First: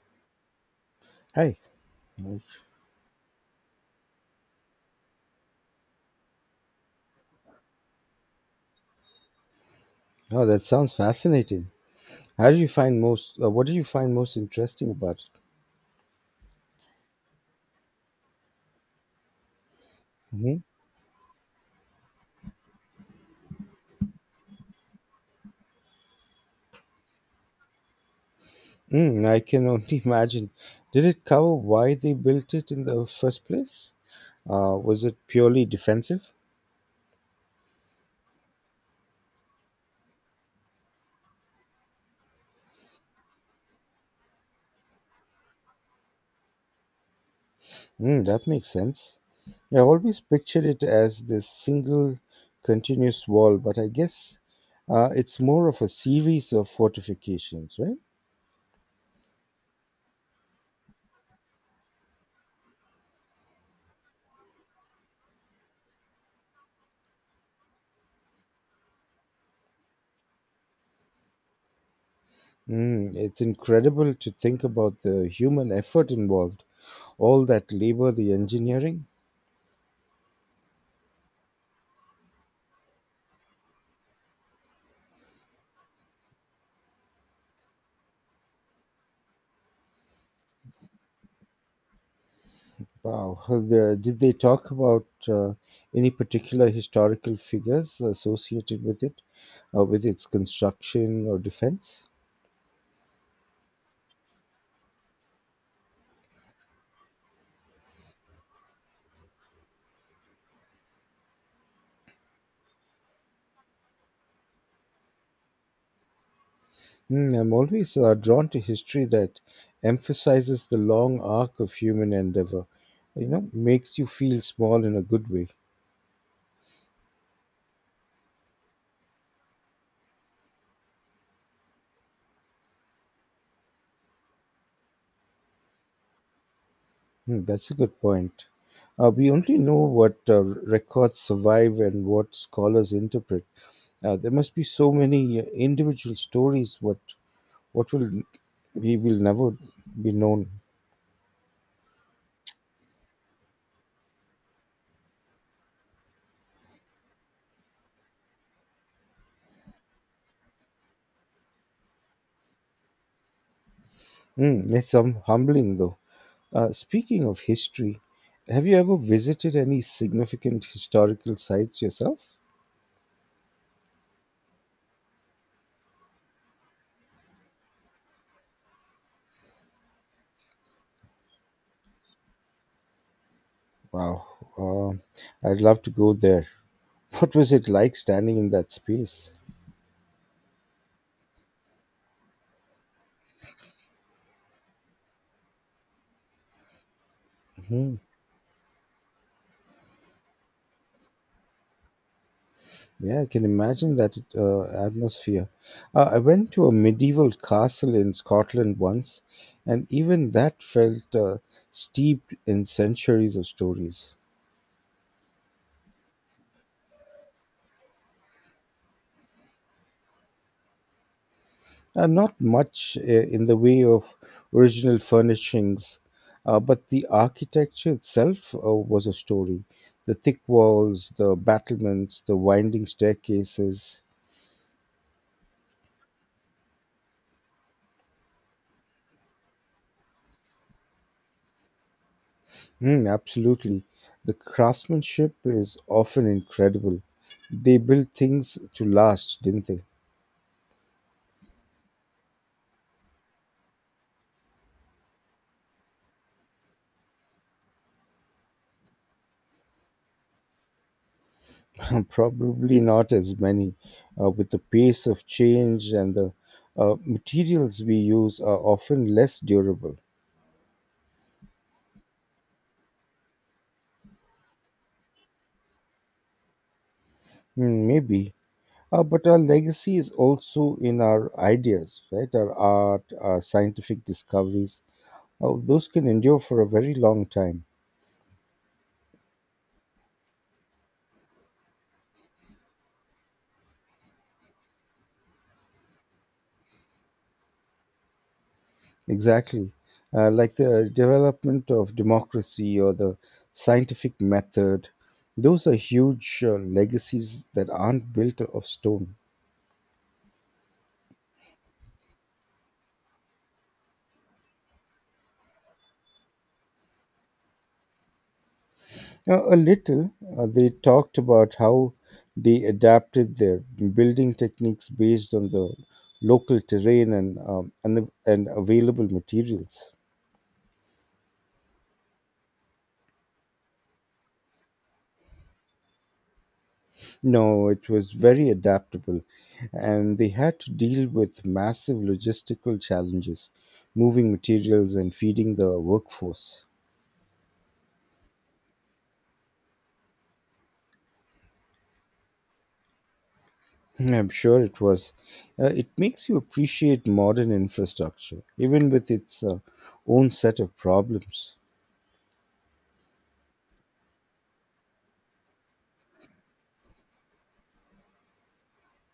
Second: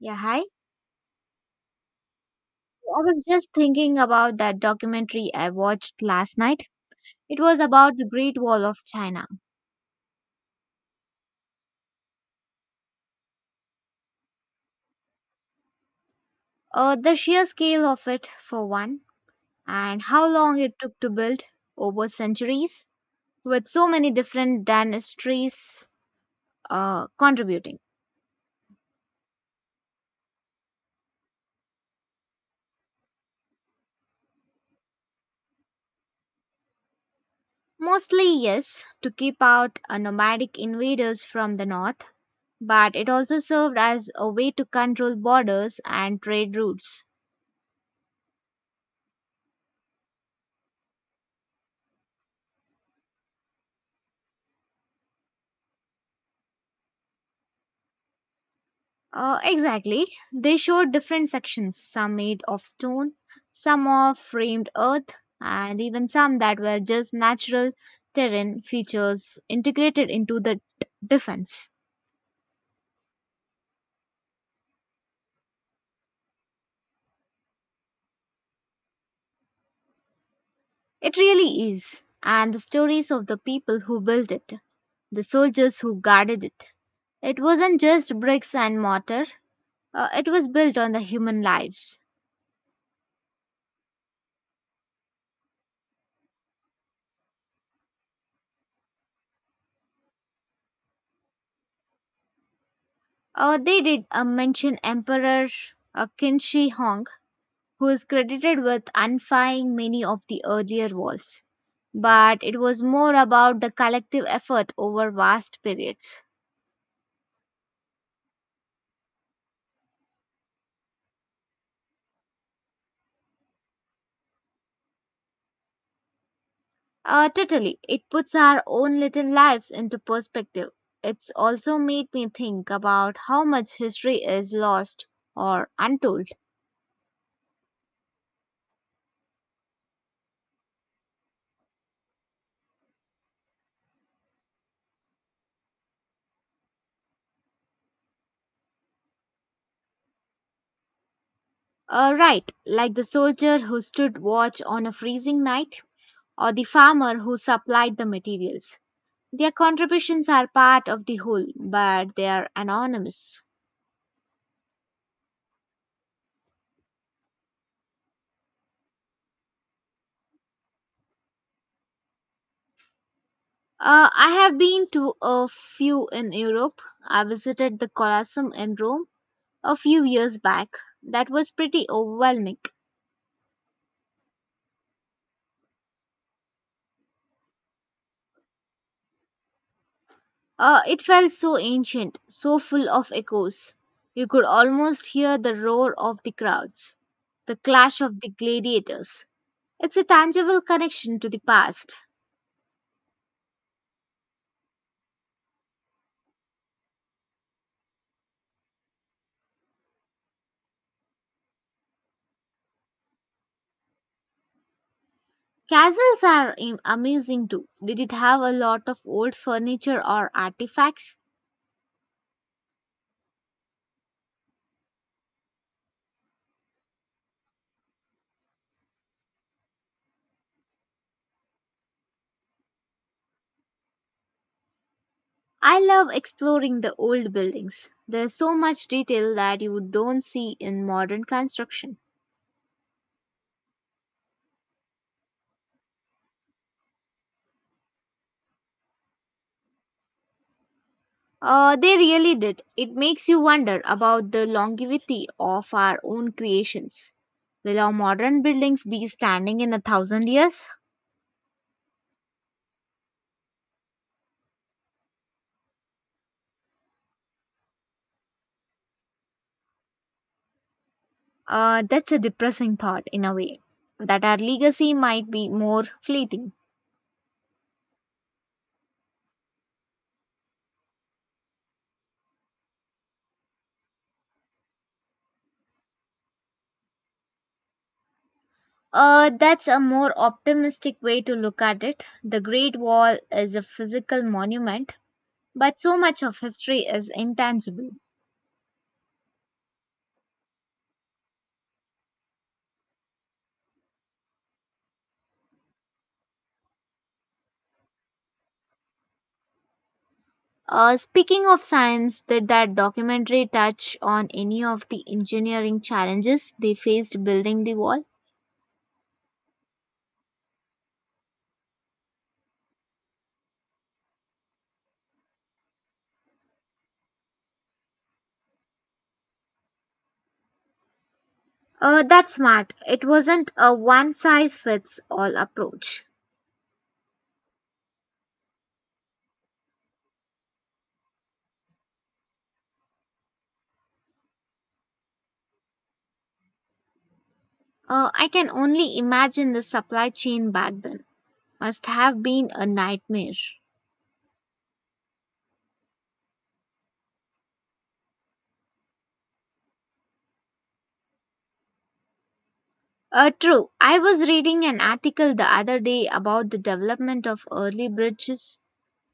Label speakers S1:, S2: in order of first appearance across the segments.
S1: Yeah, hi.
S2: Hi. Nice.
S1: So, I was just thinking about that documentary I watched last night. It was about the Great Wall of China.
S2: Oh, that sounds fascinating. How do you find most? What do you find most interesting about it?
S1: The sheer scale of it, for one, and how long
S2: hmm
S1: it took to build over centuries, with so many different dynasties contributing.
S2: Mm, I can only imagine. Did it cover why they built it in the first place? Was it purely defensive?
S1: Mostly, yes, to keep out nomadic invaders from the north, but it also served as a way to control borders and trade routes.
S2: Mm, that makes sense. I always pictured it as this single continuous wall, but I guess it's more of a series of fortifications, right?
S1: Exactly. They showed different sections, some made of stone, some of framed earth, and even some that were just natural terrain features integrated into the defense.
S2: Mm, it's incredible to think about the human effort involved. All that labor, the engineering.
S1: It really is. And the stories of the people who built it, the soldiers who guarded it. It wasn't just bricks and mortar, it was built on the human lives.
S2: Wow. Did they talk about any particular historical figures associated with it, with its construction or defense?
S1: They did mention Emperor Qin Shi Huang, who is credited with unifying many of the earlier walls. But it was more about the collective effort over vast periods.
S2: Hmm, I'm always drawn to history that emphasizes the long arc of human endeavor. You know, makes you feel small in a good way.
S1: Totally, it puts our own little lives into perspective. It's also made me think about how much history is lost or untold.
S2: Hmm, that's a good point. We only know what records survive and what scholars interpret. There must be so many individual stories what will we will never be known.
S1: Right, like the soldier who stood watch on a freezing night, or the farmer who supplied the materials. Their contributions are part of the whole, but they are anonymous.
S2: Mm, it's humbling though. Speaking of history, have you ever visited any significant historical sites yourself?
S1: I have been to a few in Europe. I visited the Colosseum in Rome a few years back. That was pretty overwhelming.
S2: Wow, uh, I'd love to go there. What was it like standing in that space?
S1: It felt so ancient, so full of echoes. You could almost hear the roar of the crowds, the
S2: hmm
S1: clash of the gladiators. It's a tangible connection to the past.
S2: Yeah, I can imagine that atmosphere. I went to a medieval castle in Scotland once, and even that felt steeped in centuries of stories.
S1: Castles are amazing too. Did it have a lot of old furniture or artifacts?
S2: Not much in the way of original furnishings, but the architecture itself was a story. The thick walls, the battlements, the winding staircases.
S1: I love exploring the old buildings. There's so much detail that you don't see in modern construction.
S2: Mm, absolutely. The craftsmanship is often incredible. They built things to last, didn't they?
S1: They really did. It makes you wonder about the longevity of our own creations. Will our modern buildings be standing in a thousand years?
S2: Probably not as many. With the pace of change and the materials we use are often less durable.
S1: That's a depressing thought in a way, that our legacy might be more fleeting.
S2: Mm, maybe. But our legacy is also in our ideas, right? Our art, our scientific discoveries. Oh, those can endure for a very long time.
S1: That's a more optimistic way to look at it. The Great Wall is a physical monument, but so much of history is intangible.
S2: Exactly. Like the development of democracy or the scientific method. Those are huge legacies that aren't built of stone.
S1: Speaking of science, did that documentary touch on any of the engineering challenges they faced building the wall?
S2: A little, they talked about how they adapted their building techniques based on the local terrain and available materials.
S1: That's smart. It wasn't a one size fits all approach.
S2: No, it was very adaptable, and they had to deal with massive logistical challenges, moving materials and feeding the workforce.
S1: I can only imagine the supply chain back then. Must have been a nightmare.
S2: Hmm, I'm sure it was. It makes you appreciate modern infrastructure, even with its own set of problems.
S1: True. I was reading an article the other day about the development of early bridges.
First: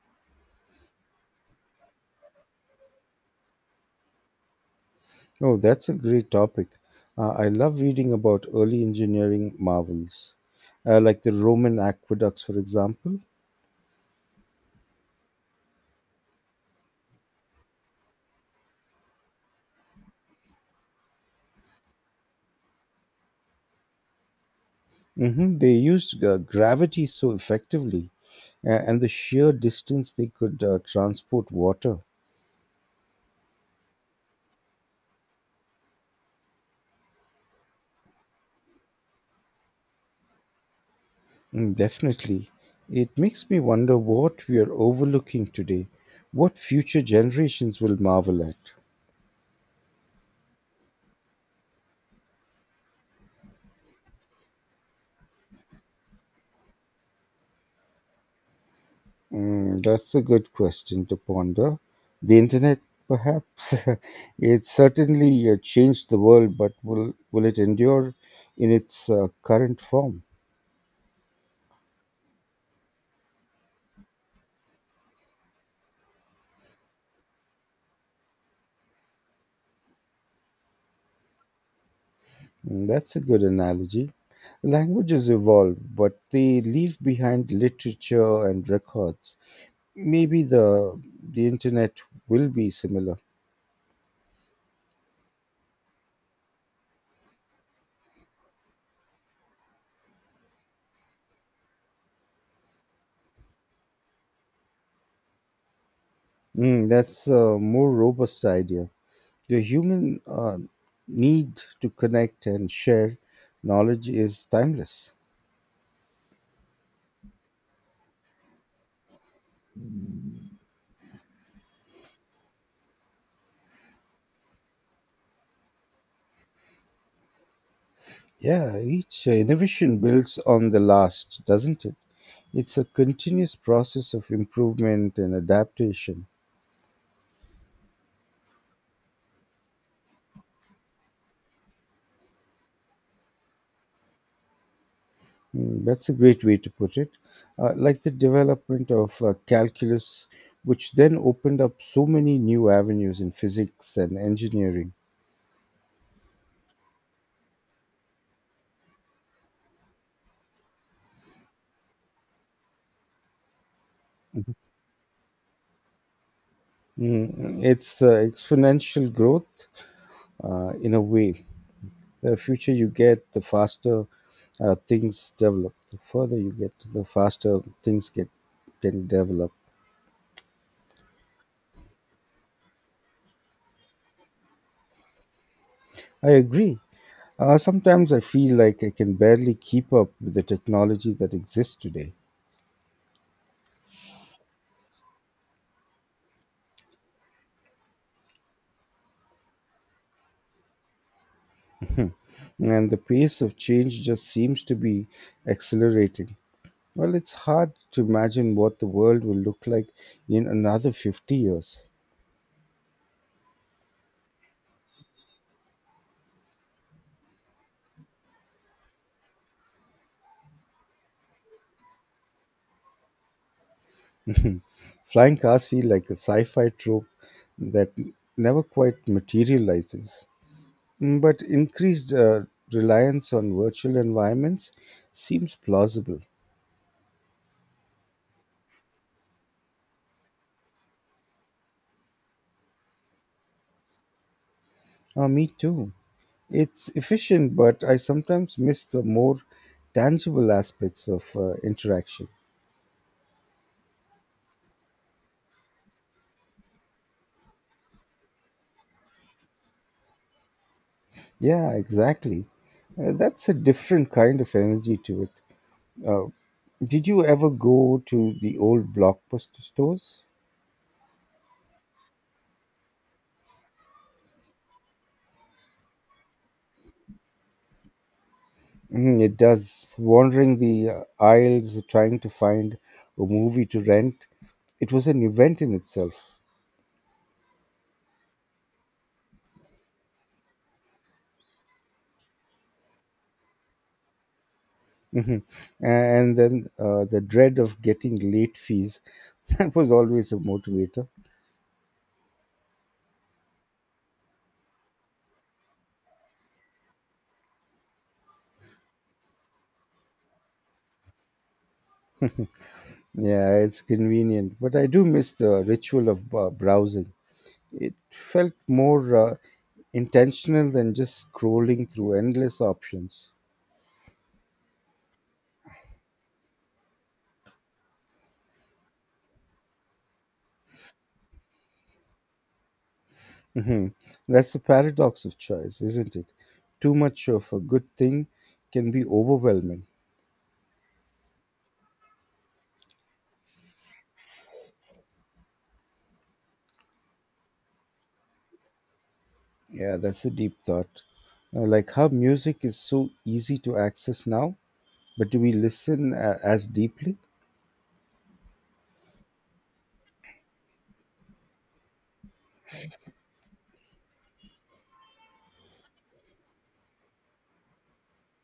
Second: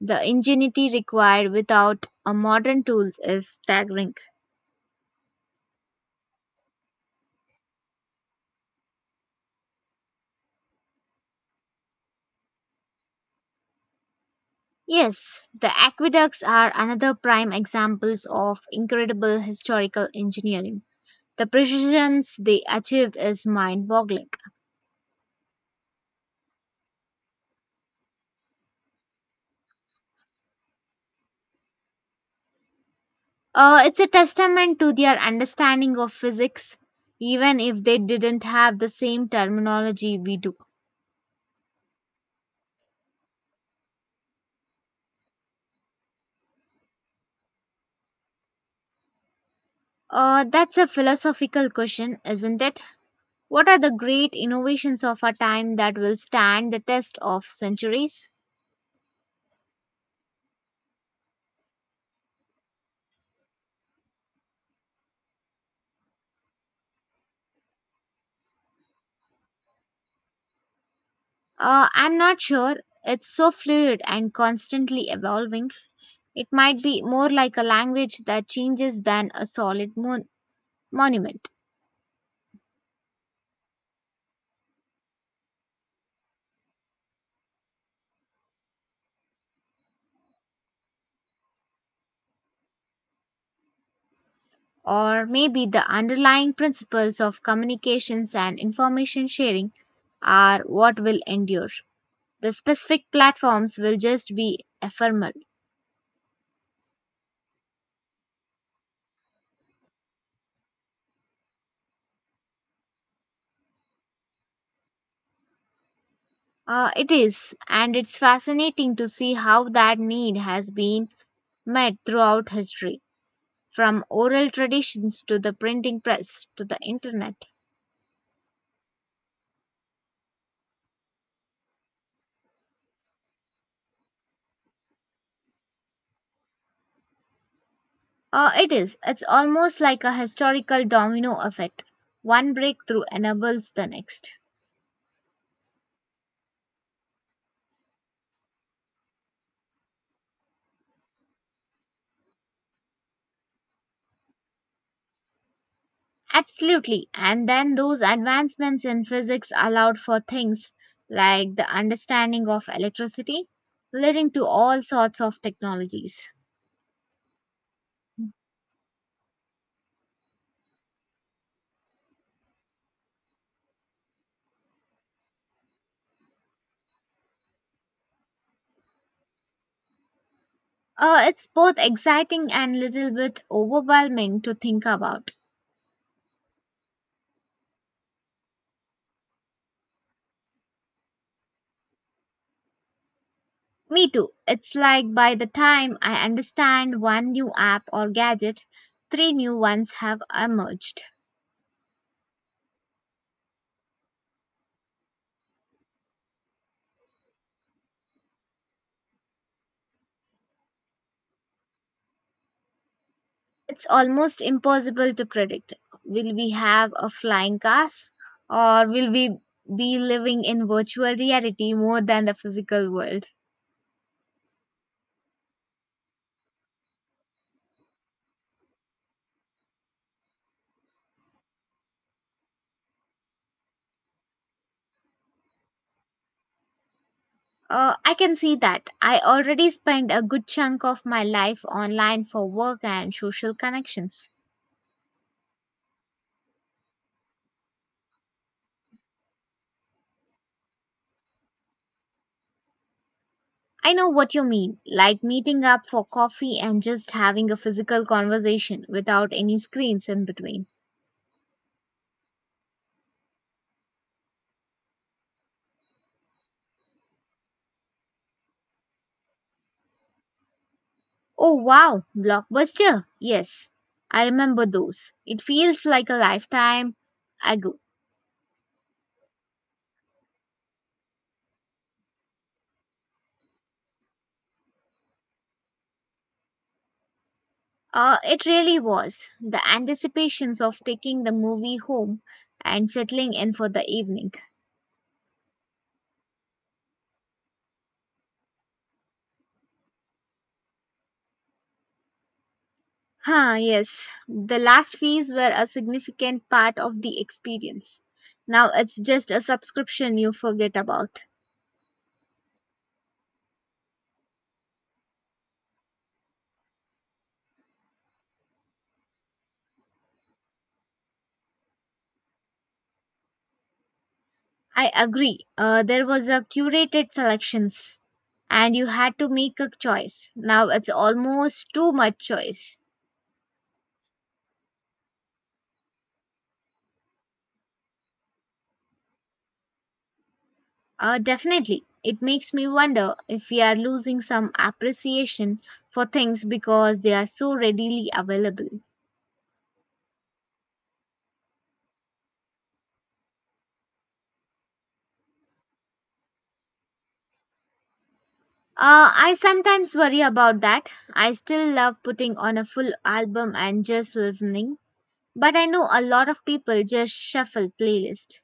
S1: The ingenuity required without a modern tools is staggering.
S2: Oh, that's a great topic. I love reading about early engineering marvels, like the Roman aqueducts, for example.
S1: Yes, the aqueducts are another prime examples of incredible historical engineering. The precisions they achieved is mind-boggling.
S2: They used gravity so effectively and the sheer distance they could transport water.
S1: It's a testament to their understanding of physics, even if they didn't have the same terminology we do.
S2: Mm, definitely. It makes me wonder what we are overlooking today, what future generations will marvel at.
S1: That's a philosophical question, isn't it? What are the great innovations of our time that will stand the test of centuries?
S2: Mm, that's a good question to ponder. The internet, perhaps. It certainly changed the world, but will it endure in its current form?
S1: I'm not sure. It's so fluid and constantly evolving. It might be more like a language that changes than a solid monument,
S2: Mm, that's a good analogy. Languages evolve, but they leave behind literature and records. Maybe the internet will be similar.
S1: or maybe the underlying principles of communications and information sharing are what will endure. The specific platforms will just be ephemeral.
S2: Mm, that's a more robust idea. The human need to connect and share knowledge is timeless.
S1: It is, and it's fascinating to see how that need has been met throughout history, from oral traditions to the printing press to the internet.
S2: Yeah, each innovation builds on the last, doesn't it? It's a continuous process of improvement and adaptation.
S1: It is. It's almost like a historical domino effect. One breakthrough enables the next.
S2: Mm, that's a great way to put it. Like the development of calculus, which then opened up so many new avenues in physics and engineering.
S1: Absolutely. And then those advancements in physics allowed for things like the understanding of electricity, leading to all sorts of technologies.
S2: Mm, it's exponential growth in a way. The future you get, the faster things develop. The further you get, the faster things get can develop.
S1: It's both exciting and little bit overwhelming to think about.
S2: I agree. Sometimes I feel like I can barely keep up with the technology that exists today.
S1: Me too. It's like by the time I understand one new app or gadget, three new ones have emerged.
S2: And the pace of change just seems to be accelerating. Well, it's hard to imagine what the world will look like in another 50 years.
S1: It's almost impossible to predict. Will we have a flying cars, or will we be living in virtual reality more than the physical world?
S2: Flying cars feel like a sci fi trope that never quite materializes. Mm, but increased reliance on virtual environments seems plausible.
S1: I can see that. I already spend a good chunk of my life online for work and social connections.
S2: Oh, me too. It's efficient, but I sometimes miss the more tangible aspects of interaction.
S1: I know what you mean, like meeting up for coffee and just having a physical conversation without any screens in between.
S2: Yeah, exactly. That's a different kind of energy to it. Uh, did you ever go to the old Blockbuster stores?
S1: Oh wow, Blockbuster! Yes, I remember those. It feels like a lifetime ago.
S2: Mm, it does. Wandering the aisles, trying to find a movie to rent, it was an event in itself.
S1: It really was. The anticipations of taking the movie home and settling in for the evening.
S2: Mhm. And then the dread of getting late fees, that was always a motivator.
S1: Huh, yes. The last fees were a significant part of the experience. Now it's just a subscription you forget about.
S2: Yeah, it's convenient, but I do miss the ritual of browsing. It felt more intentional than just scrolling through endless options.
S1: I agree. There was a curated selections and you had to make a choice. Now it's almost too much choice.
S2: hmm That's the paradox of choice, isn't it? Too much of a good thing can be overwhelming.
S1: Definitely. It makes me wonder if we are losing some appreciation for things because they are so readily available.
S2: Yeah, that's a deep thought. Like how music is so easy to access now, but do we listen as deeply?
S1: I sometimes worry about that. I still love putting on a full album and just listening, but I know a lot of people just shuffle playlist.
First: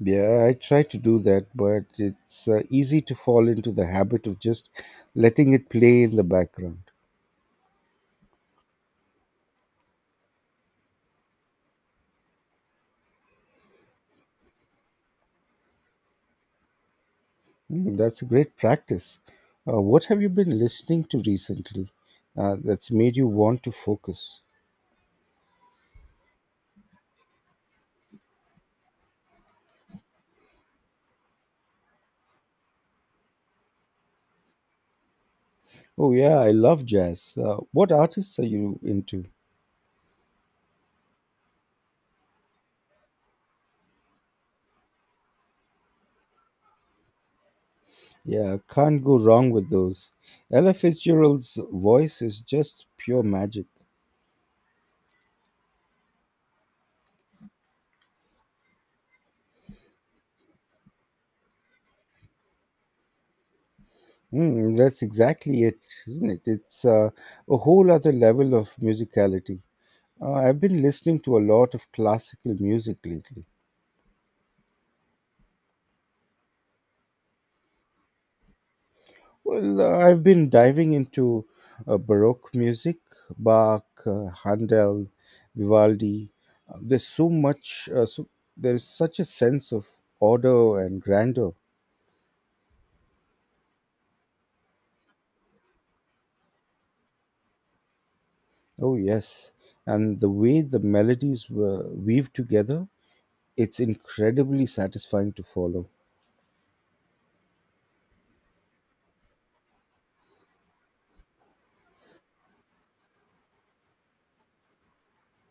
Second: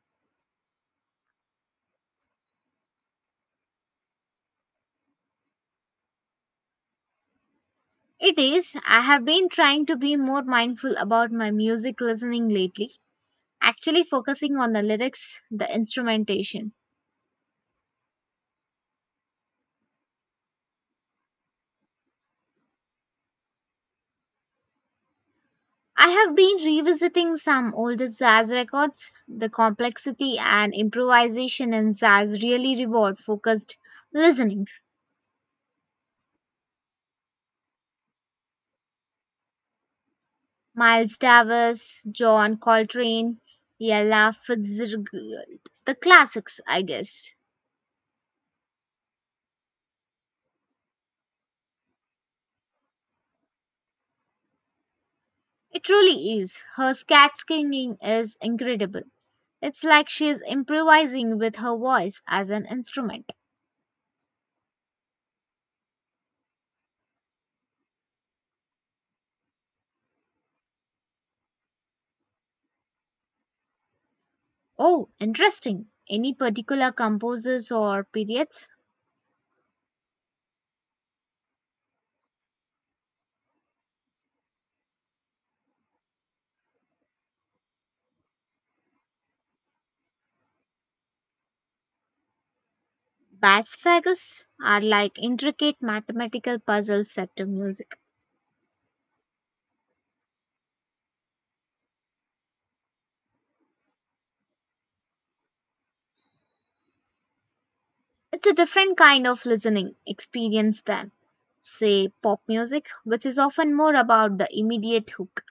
S2: Yeah, I try to do that, but it's easy to fall into the habit of just letting it play in the background.
S1: It is. I have been trying to be more mindful about my music listening lately, actually focusing on the lyrics, the instrumentation.
S2: Mm, that's a great practice. What have you been listening to recently that's made you want to focus?
S1: I have been revisiting some older jazz records. The complexity and improvisation in jazz really reward focused listening.
S2: Oh, yeah, I love jazz. What artists are you into?
S1: Miles Davis, John Coltrane, Ella Fitzgerald, the classics, I guess.
S2: Yeah, can't go wrong with those. Ella Fitzgerald's voice is just pure magic.
S1: It truly is. Her scat singing is incredible. It's like she's improvising with her voice as an instrument.
S2: Mm, that's exactly it, isn't it? It's a whole other level of musicality. I've been listening to a lot of classical music lately.
S1: Oh, interesting. Any particular composers or periods?
S2: Well, I've been diving into Baroque music, Bach, Handel, Vivaldi. There's so much, so, There's such a sense of order and grandeur.
S1: Bach's Fagus are like intricate mathematical puzzles set to music.
S2: Oh, yes. And the way the melodies were weaved together, it's incredibly satisfying to follow.
S1: It's a different kind of listening experience than, say, pop music, which is often more about the immediate hook.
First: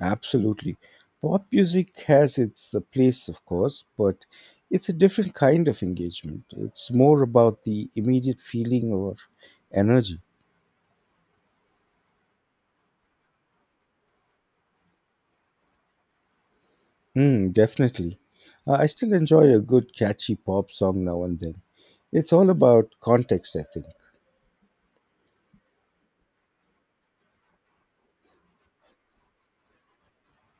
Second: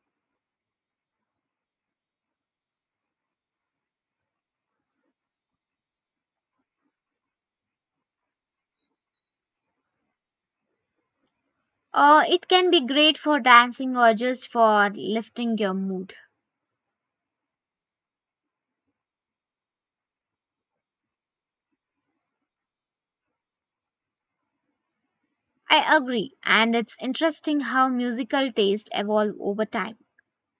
S2: Absolutely. Pop music has its place, of course, but it's a different kind of engagement. It's more about the immediate feeling or energy.
S1: It can be great for dancing or just for lifting your mood.
S2: Mm, definitely. I still enjoy a good catchy pop song now and then. It's all about context, I think.
S1: I agree, and it's interesting how musical taste evolve over time.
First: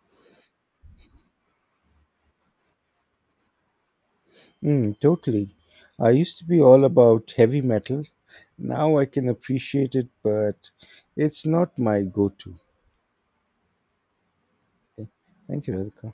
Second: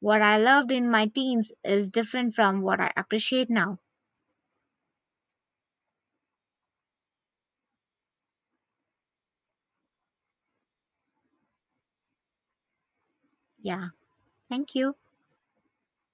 S1: What I loved in my teens is different from what I appreciate now.
S2: Mm, totally. I used to be all about heavy metal. Now I can appreciate it, but it's not my go to.
S1: Yeah, thank you.
S2: Thank you, Radhika.